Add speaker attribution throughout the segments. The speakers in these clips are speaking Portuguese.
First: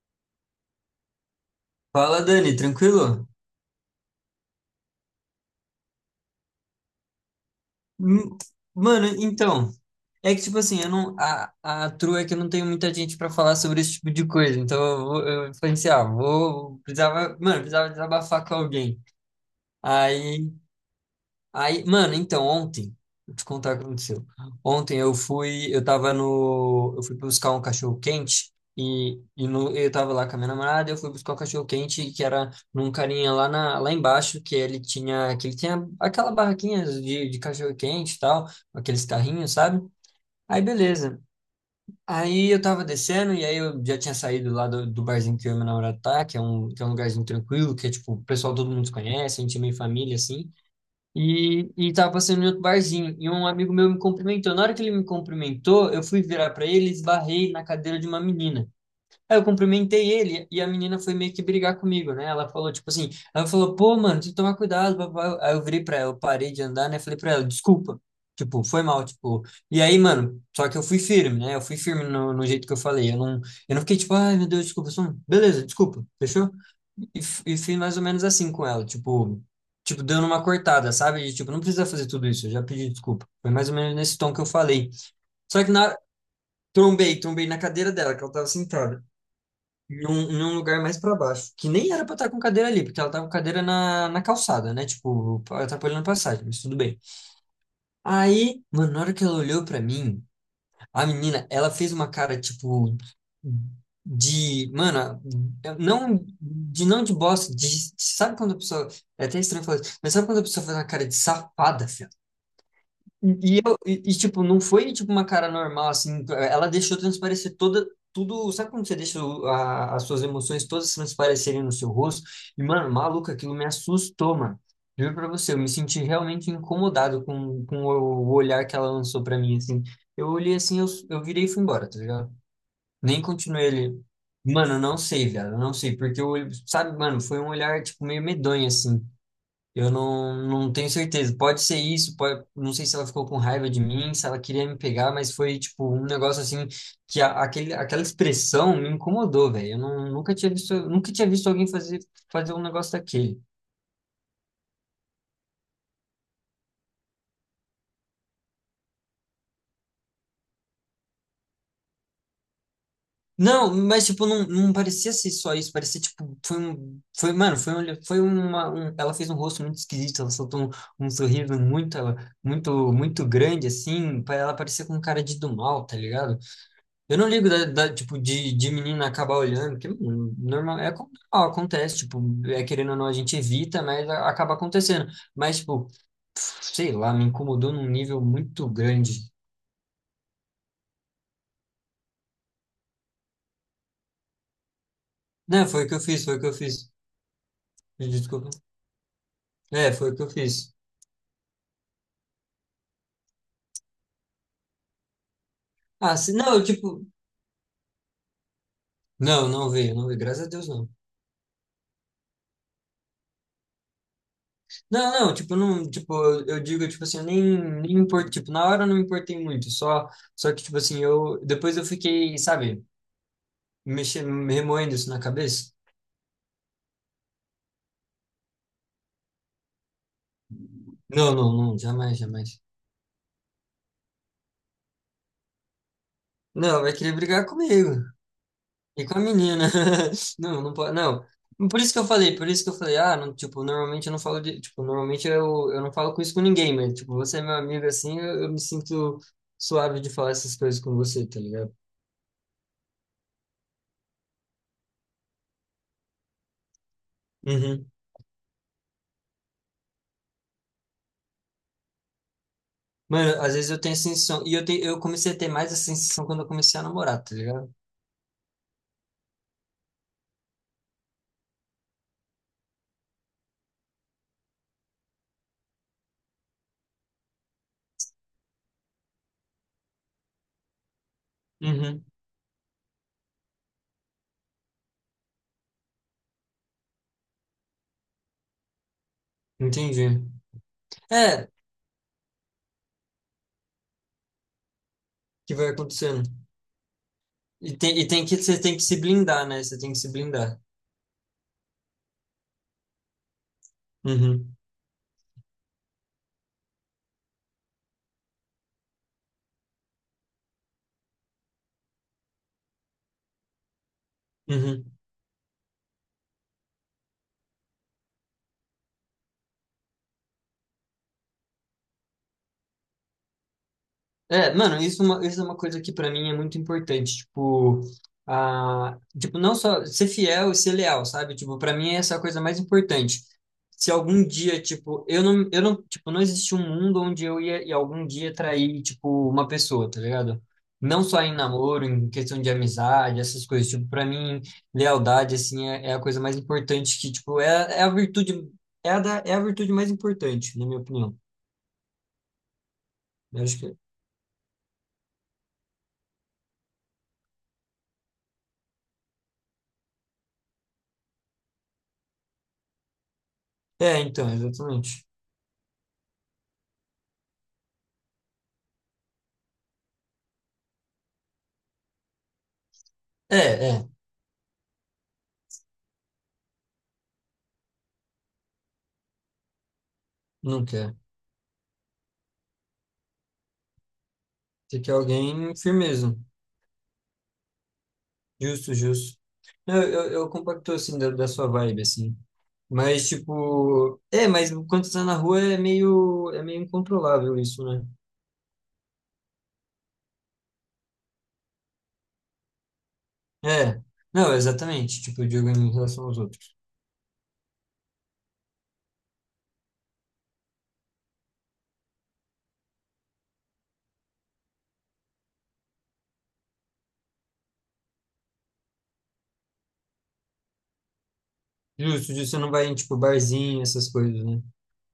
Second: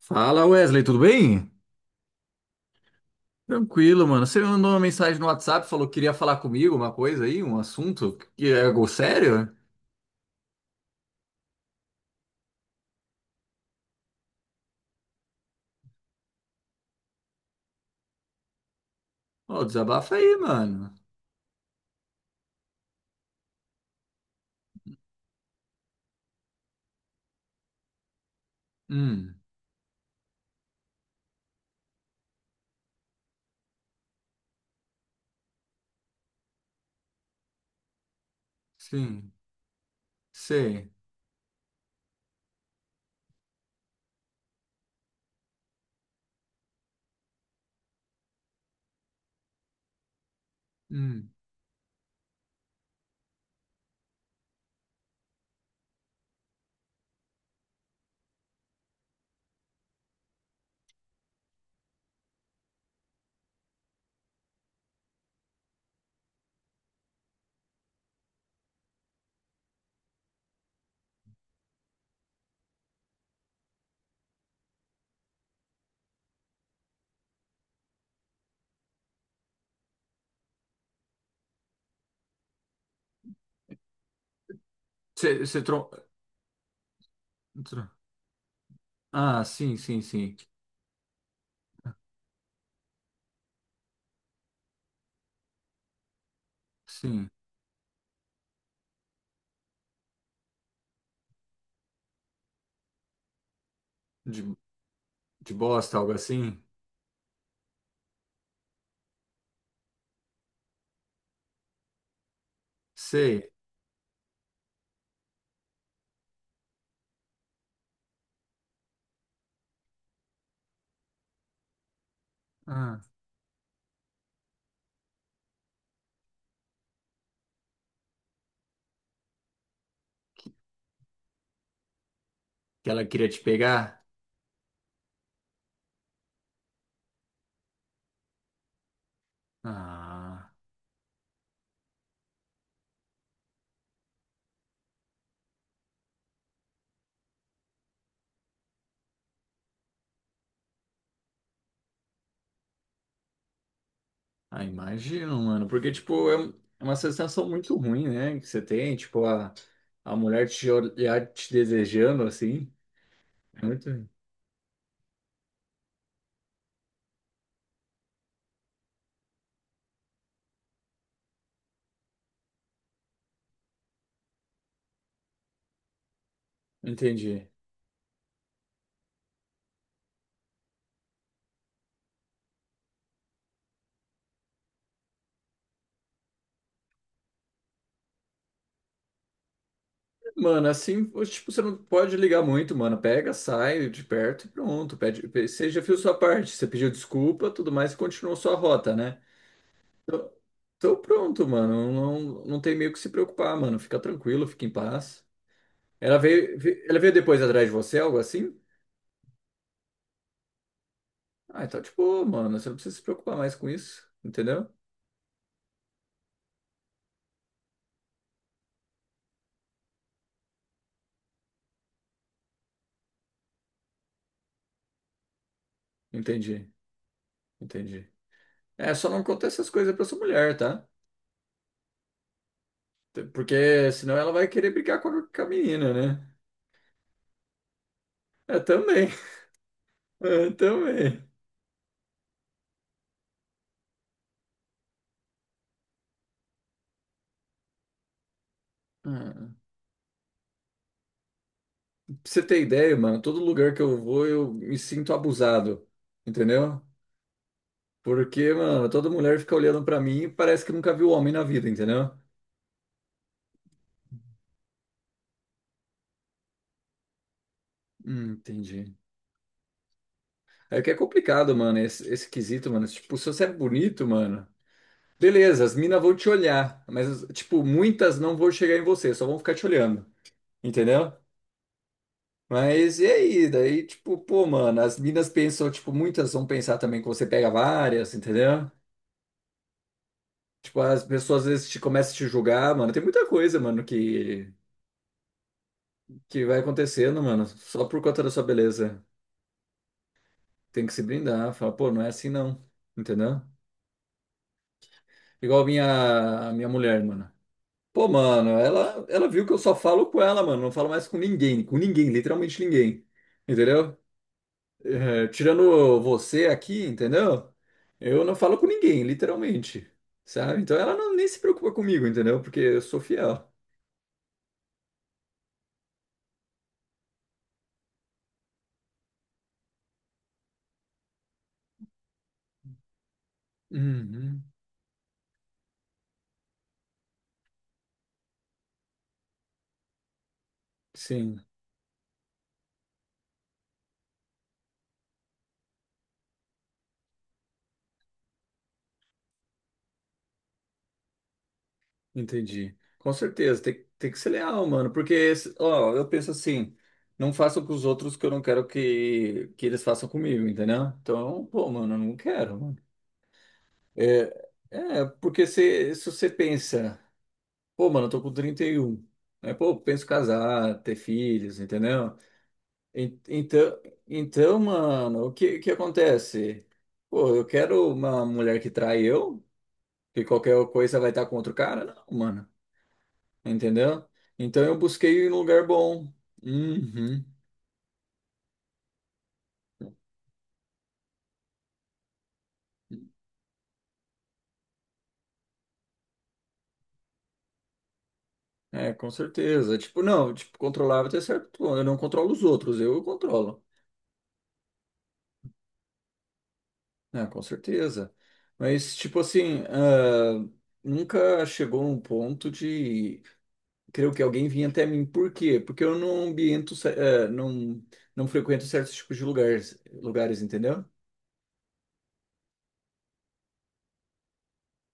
Speaker 1: Fala, Wesley, tudo bem?
Speaker 2: Fala, Dani, tranquilo?
Speaker 1: Tranquilo, mano. Você me mandou uma mensagem no WhatsApp, falou que queria falar comigo uma coisa aí, um assunto
Speaker 2: Hum,
Speaker 1: que é algo
Speaker 2: Mano,
Speaker 1: sério?
Speaker 2: então, é que tipo assim, eu não, a true é que eu não tenho muita gente pra falar sobre esse tipo de coisa, então eu pensei, ah, precisava, mano, precisava desabafar com alguém.
Speaker 1: Ó, desabafa aí,
Speaker 2: Aí
Speaker 1: mano.
Speaker 2: Aí, mano, então, ontem, vou te contar o que aconteceu. Ontem eu fui, eu tava no, Eu fui buscar um cachorro quente
Speaker 1: Hum,
Speaker 2: e no, eu tava lá com a minha namorada, eu fui buscar um cachorro quente que era num carinha lá lá embaixo que ele tinha aquela barraquinha de cachorro quente e tal, aqueles
Speaker 1: sim,
Speaker 2: carrinhos, sabe? Aí,
Speaker 1: sei.
Speaker 2: beleza. Aí eu tava descendo e aí eu já tinha saído lá do barzinho que eu e meu namorado tá, que é um lugarzinho tranquilo, que é tipo, o pessoal, todo mundo se conhece, a gente é meio família assim.
Speaker 1: Hum.
Speaker 2: E tava passando em outro barzinho, e um amigo meu me cumprimentou. Na hora que ele me cumprimentou, eu fui virar para ele e esbarrei na cadeira de uma menina. Aí eu cumprimentei ele e a menina foi meio que brigar comigo, né? Ela falou, tipo assim, ela falou, pô, mano, tem que tomar cuidado, papai. Aí eu virei pra ela, eu parei de andar, né? Falei pra ela, desculpa. Tipo, foi mal, tipo. E aí, mano, só que eu fui firme, né? Eu fui firme no jeito que eu falei. Eu não fiquei tipo, ai, meu Deus, desculpa. Beleza, desculpa, fechou? E fiz mais ou menos assim com ela, tipo, dando uma cortada, sabe? De, tipo, não precisa fazer tudo isso, eu já pedi desculpa. Foi mais ou menos nesse tom que eu falei.
Speaker 1: Você você
Speaker 2: Só que
Speaker 1: tro...
Speaker 2: na, trombei na
Speaker 1: tro-
Speaker 2: cadeira dela, que ela tava sentada
Speaker 1: Ah, sim, sim, sim.
Speaker 2: em um lugar mais pra baixo, que nem era pra estar com cadeira ali, porque ela tava com cadeira na calçada, né? Tipo, atrapalhando a passagem, mas tudo bem.
Speaker 1: Sim.
Speaker 2: Aí, mano, na hora que ela olhou pra mim, a menina, ela fez uma cara, tipo,
Speaker 1: De,
Speaker 2: de, mano,
Speaker 1: de bosta, algo
Speaker 2: não,
Speaker 1: assim?
Speaker 2: de não de bosta, de, sabe quando a pessoa, é até estranho falar isso, mas sabe quando a pessoa faz uma cara de safada, filho?
Speaker 1: Sei.
Speaker 2: E, tipo, não foi tipo uma cara normal, assim. Ela deixou transparecer tudo. Sabe quando você deixa as suas emoções todas transparecerem no seu rosto? E, mano,
Speaker 1: Ah,
Speaker 2: maluco, aquilo me assustou, mano. Juro pra você, eu me senti realmente incomodado com o olhar que ela lançou pra mim, assim. Eu olhei assim, eu virei e fui embora, tá ligado?
Speaker 1: que ela
Speaker 2: Nem
Speaker 1: queria te
Speaker 2: continuei ele.
Speaker 1: pegar?
Speaker 2: Mano, eu não sei, velho, eu não sei, porque sabe, mano, foi um olhar, tipo, meio medonho, assim. Eu não,
Speaker 1: Ah.
Speaker 2: não tenho certeza. Pode ser isso, pode... não sei se ela ficou com raiva de mim, se ela queria me pegar, mas foi tipo um negócio assim que aquela expressão me incomodou, velho. Eu não, nunca tinha visto, nunca tinha visto alguém fazer um negócio daquele.
Speaker 1: Ah, imagino, mano. Porque, tipo, é um, é uma sensação muito ruim, né? Que você tem, tipo, a mulher te olhar te desejando, assim. É
Speaker 2: Não,
Speaker 1: muito
Speaker 2: mas
Speaker 1: ruim.
Speaker 2: tipo, não, não parecia ser só isso, parecia tipo, mano, foi, um, foi uma, um- ela fez um rosto muito esquisito, ela soltou um sorriso muito, muito, muito grande, assim, pra ela parecer com um cara de do mal, tá ligado? Eu não ligo
Speaker 1: Entendi.
Speaker 2: tipo, de menina acabar olhando, porque mano, normal, é como- normal, acontece, tipo, é querendo ou não, a gente evita, acaba acontecendo. Mas, tipo, sei lá, me incomodou num nível muito grande.
Speaker 1: Mano, assim, tipo, você não pode ligar muito, mano. Pega, sai de perto e pronto.
Speaker 2: Não,
Speaker 1: Você já
Speaker 2: foi o que
Speaker 1: fez
Speaker 2: eu
Speaker 1: sua
Speaker 2: fiz, foi o que
Speaker 1: parte.
Speaker 2: eu
Speaker 1: Você pediu
Speaker 2: fiz.
Speaker 1: desculpa, tudo mais, e
Speaker 2: Me
Speaker 1: continuou
Speaker 2: desculpa.
Speaker 1: sua rota, né?
Speaker 2: É, foi o que eu
Speaker 1: Então,
Speaker 2: fiz.
Speaker 1: então pronto, mano. Não, não tem meio que se preocupar, mano. Fica tranquilo, fica em paz.
Speaker 2: Ah, se, não, eu,
Speaker 1: Ela
Speaker 2: tipo,
Speaker 1: veio depois atrás de você, algo assim?
Speaker 2: não, não veio, não veio, graças a Deus, não.
Speaker 1: Ah, então, tipo, mano, você não precisa se preocupar mais com isso, entendeu?
Speaker 2: Não, não, tipo, não, tipo, eu digo, tipo assim, eu nem, nem me importo, tipo, na hora eu não me importei muito, só que, tipo assim, eu, depois eu fiquei, sabe, mexendo, remoendo isso na cabeça.
Speaker 1: Entendi, entendi. É, só não conta essas coisas pra sua mulher, tá?
Speaker 2: Não, não, não, jamais, jamais.
Speaker 1: Porque senão ela vai querer brigar com a menina, né?
Speaker 2: Não, vai querer brigar comigo
Speaker 1: É,
Speaker 2: e
Speaker 1: também.
Speaker 2: com a menina.
Speaker 1: É,
Speaker 2: Não, não pode,
Speaker 1: também.
Speaker 2: não. Por isso que eu falei, por isso que eu falei, ah, não, tipo, normalmente eu não falo de, tipo, normalmente eu não falo com isso com ninguém, mas, tipo, você é meu amigo assim, eu me sinto
Speaker 1: Hum.
Speaker 2: suave de falar essas coisas com você, tá ligado?
Speaker 1: Pra você ter ideia, mano, todo lugar que eu vou eu me sinto abusado, entendeu?
Speaker 2: Uhum.
Speaker 1: Porque, mano, toda mulher fica olhando pra mim e parece que nunca viu homem na vida, entendeu?
Speaker 2: Mano, às vezes eu tenho essa sensação, e eu comecei a ter mais essa sensação quando eu comecei a namorar, tá ligado?
Speaker 1: Entendi. É que é complicado, mano, esse quesito, mano. Tipo, se você é bonito, mano. Beleza, as minas vão te olhar, mas, tipo, muitas não vão chegar em você, só vão ficar te olhando, entendeu?
Speaker 2: Uhum.
Speaker 1: Mas e aí? Daí, tipo, pô, mano, as minas pensam, tipo, muitas vão pensar também que você pega várias, entendeu?
Speaker 2: Entendi.
Speaker 1: Tipo, as pessoas às
Speaker 2: É,
Speaker 1: vezes te começam a te julgar, mano. Tem muita coisa, mano,
Speaker 2: que vai acontecendo.
Speaker 1: que vai acontecendo, mano, só por conta da sua
Speaker 2: Você tem que se
Speaker 1: beleza.
Speaker 2: blindar, né? Você tem que se blindar.
Speaker 1: Tem que se brindar, falar, pô, não é assim não, entendeu?
Speaker 2: Uhum.
Speaker 1: Igual a minha mulher, mano. Pô, mano, ela viu que eu só falo com ela, mano. Não falo mais com ninguém, literalmente ninguém. Entendeu?
Speaker 2: Uhum.
Speaker 1: É, tirando você aqui, entendeu? Eu não falo com ninguém, literalmente. Sabe? Então ela não, nem se preocupa comigo, entendeu? Porque eu sou fiel.
Speaker 2: É, mano, é uma- isso é uma coisa que pra mim é muito importante, tipo, a, tipo, não só ser fiel e ser leal, sabe? Tipo, para mim essa é a coisa mais importante. Se algum
Speaker 1: Uhum,
Speaker 2: dia, tipo, eu não, tipo, não existe um mundo onde ia algum dia trair, tipo, uma pessoa, tá ligado? Não só em
Speaker 1: sim,
Speaker 2: namoro, em questão de amizade, essas coisas, tipo, pra mim, lealdade, assim, é a coisa mais importante que, tipo, é, é a virtude, é a virtude mais importante, na minha opinião.
Speaker 1: entendi. Com
Speaker 2: Eu acho
Speaker 1: certeza,
Speaker 2: que,
Speaker 1: tem, tem que ser leal, mano. Porque, ó, eu penso assim, não faço com os outros o que eu não quero que eles façam comigo, entendeu? Então, pô, mano, eu não quero,
Speaker 2: é, então,
Speaker 1: é, é
Speaker 2: exatamente.
Speaker 1: porque se você pensa, pô, mano, eu tô com 31, né? Pô, penso casar, ter filhos, entendeu?
Speaker 2: É.
Speaker 1: Então,
Speaker 2: É.
Speaker 1: então, mano, o que acontece? Pô, eu quero uma mulher que trai eu, que qualquer
Speaker 2: Não quer.
Speaker 1: coisa vai estar com outro cara? Não, mano, entendeu? Então eu
Speaker 2: Tem que
Speaker 1: busquei um
Speaker 2: alguém
Speaker 1: lugar bom.
Speaker 2: firmeza.
Speaker 1: Uhum.
Speaker 2: Justo, justo. Não, eu compacto, assim, da sua vibe, assim. Mas, tipo... É, mas quando você tá na rua é meio... É meio incontrolável isso, né?
Speaker 1: É, com certeza. Tipo, não, tipo, controlável até certo ponto. Eu não controlo os outros, eu controlo.
Speaker 2: É. Não, exatamente. Tipo, de alguém em relação aos outros.
Speaker 1: Ah, com certeza. Mas, tipo assim, ah, nunca chegou num ponto de. Creio que alguém vinha até mim. Por quê? Porque eu não ambiento, não, não frequento certos tipos de lugares, lugares, entendeu?
Speaker 2: Justo, justo. Você não vai em, tipo, barzinho, essas coisas, né?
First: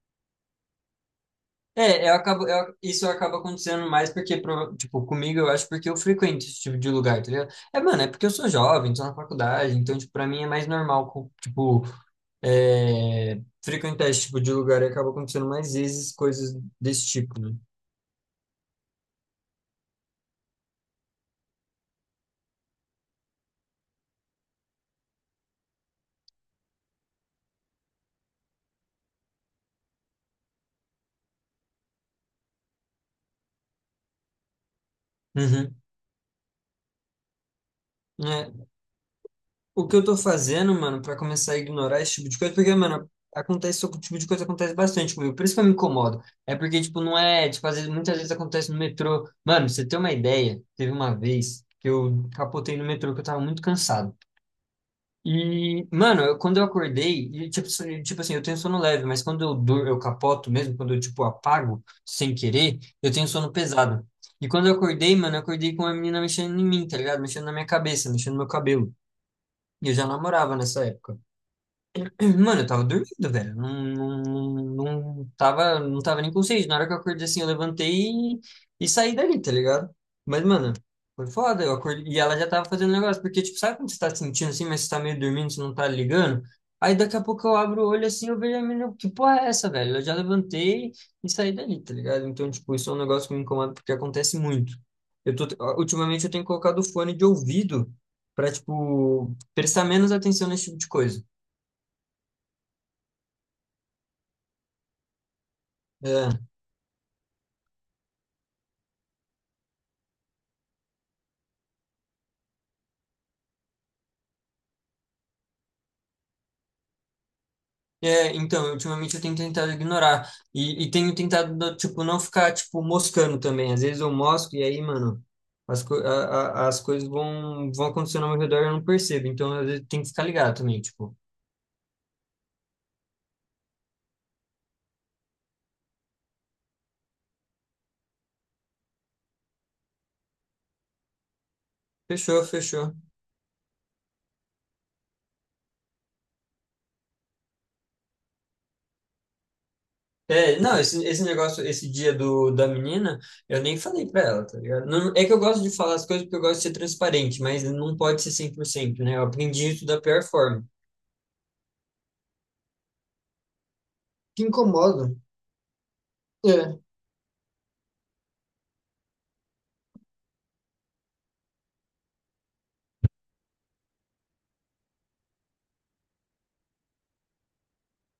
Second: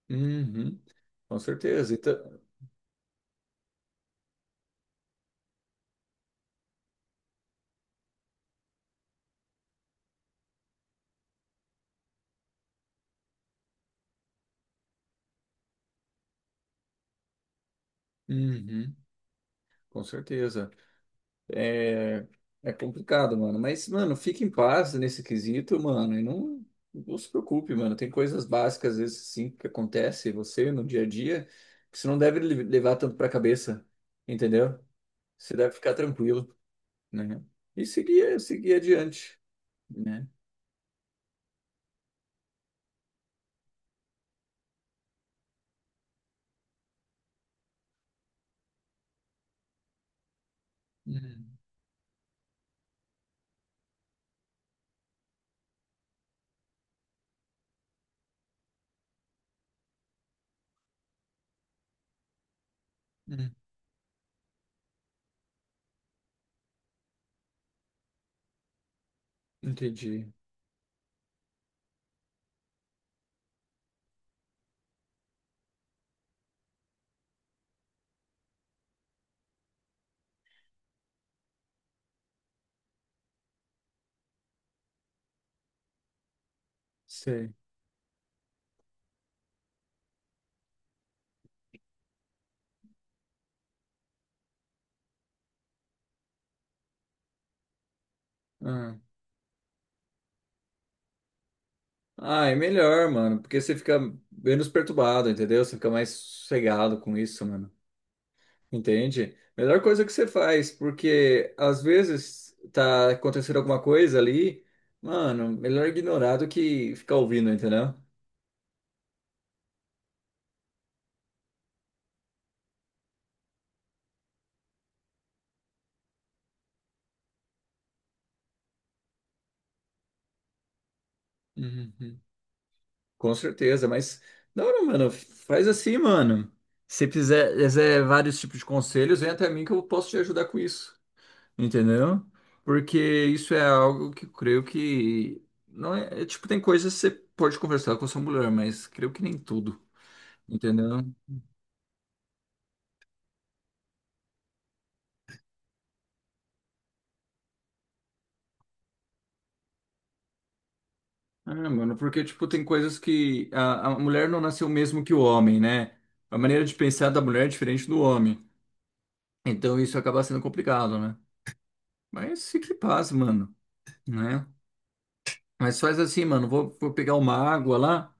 Speaker 1: Uhum, com certeza.
Speaker 2: É,
Speaker 1: Então,
Speaker 2: isso acaba acontecendo mais porque, tipo, comigo eu acho porque eu frequento esse tipo de lugar, tá ligado? É, mano, é porque eu sou jovem, tô na faculdade, então, tipo, pra mim é mais normal, tipo, é, frequentar esse tipo de lugar e acaba acontecendo mais vezes coisas desse tipo, né?
Speaker 1: uhum, com certeza. É, é complicado, mano. Mas, mano, fique em paz nesse quesito, mano. E não, não se preocupe, mano. Tem coisas básicas, às vezes, sim, que acontece em você no dia a dia, que você não deve levar tanto pra cabeça, entendeu? Você deve
Speaker 2: Uhum.
Speaker 1: ficar tranquilo, né? E seguir,
Speaker 2: É,
Speaker 1: seguir adiante,
Speaker 2: o que eu tô
Speaker 1: né?
Speaker 2: fazendo, mano, pra começar a ignorar esse tipo de coisa, porque, mano, acontece, esse tipo de coisa acontece bastante comigo, por isso que eu me incomodo. É porque, tipo, não é, tipo, às vezes, muitas vezes acontece no metrô. Mano, pra você ter uma ideia, teve uma
Speaker 1: Hum,
Speaker 2: vez que eu capotei no metrô que eu tava muito cansado. E, mano, quando eu acordei, e, tipo, tipo assim, eu tenho sono leve, mas quando eu dur, eu capoto mesmo, quando eu, tipo, apago sem querer, eu tenho sono
Speaker 1: hum,
Speaker 2: pesado. E quando eu acordei, mano, eu acordei com uma menina mexendo em mim, tá ligado? Mexendo na minha cabeça, mexendo no meu cabelo. E eu já
Speaker 1: entendi.
Speaker 2: namorava nessa época. Mano, eu tava dormindo, velho. Não, não, não, não tava, não tava nem consciente. Na hora que eu acordei assim, eu levantei e saí dali, tá ligado? Mas, mano, foi foda. Eu acordei, e ela já tava fazendo negócio. Porque, tipo, sabe quando você tá sentindo assim, mas você tá meio dormindo, você não tá ligando? Aí daqui a pouco
Speaker 1: Sei.
Speaker 2: eu abro o olho assim, eu vejo a menina, que porra é essa, velho? Eu já levantei e saí dali, tá ligado? Então, tipo, isso é um negócio que me incomoda porque acontece muito. Eu tô, ultimamente eu tenho colocado o fone de ouvido pra,
Speaker 1: Ah.
Speaker 2: tipo, prestar menos atenção nesse tipo de coisa.
Speaker 1: Ah, é melhor, mano, porque você fica menos perturbado, entendeu? Você fica mais
Speaker 2: É.
Speaker 1: sossegado com isso, mano. Entende? Melhor coisa que você faz, porque às vezes tá acontecendo alguma coisa ali, mano, melhor ignorar do que ficar ouvindo, entendeu?
Speaker 2: É, então, ultimamente eu tenho tentado ignorar. E tenho tentado, tipo, não ficar, tipo, moscando também. Às vezes eu mosco e aí, mano, as, co a- as coisas vão acontecendo ao meu redor e eu não percebo. Então, às vezes tem que ficar ligado também, tipo,
Speaker 1: Uhum. Com certeza, mas da hora, mano, faz assim, mano. Se quiser, quiser vários tipos de conselhos, vem até mim que eu posso te ajudar com isso, entendeu?
Speaker 2: fechou, fechou.
Speaker 1: Porque isso é algo que eu creio que não é, é, tipo, tem coisas que você pode conversar com a sua mulher, mas creio que nem tudo,
Speaker 2: É, não,
Speaker 1: entendeu?
Speaker 2: esse negócio, esse dia da menina, eu nem falei pra ela, tá ligado? É que eu gosto de falar as coisas porque eu gosto de ser transparente, mas não pode ser 100%, né? Eu aprendi isso da pior forma.
Speaker 1: Ah, mano, porque, tipo, tem coisas que a mulher não
Speaker 2: Que
Speaker 1: nasceu mesmo
Speaker 2: incomoda.
Speaker 1: que o homem, né? A maneira de
Speaker 2: É.
Speaker 1: pensar da mulher é diferente do homem. Então isso acaba sendo complicado, né? Mas fique em paz, mano, né? Mas faz assim, mano, vou, vou pegar uma água lá,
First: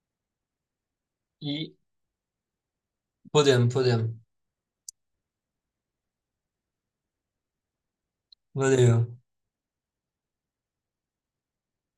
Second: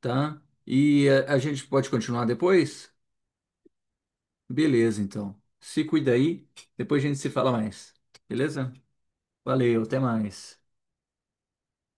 Speaker 1: tá? E a gente
Speaker 2: E
Speaker 1: pode continuar depois?
Speaker 2: podemos, podemos.
Speaker 1: Beleza, então. Se cuida aí, depois a gente se fala mais. Beleza?
Speaker 2: Valeu.
Speaker 1: Valeu, até mais.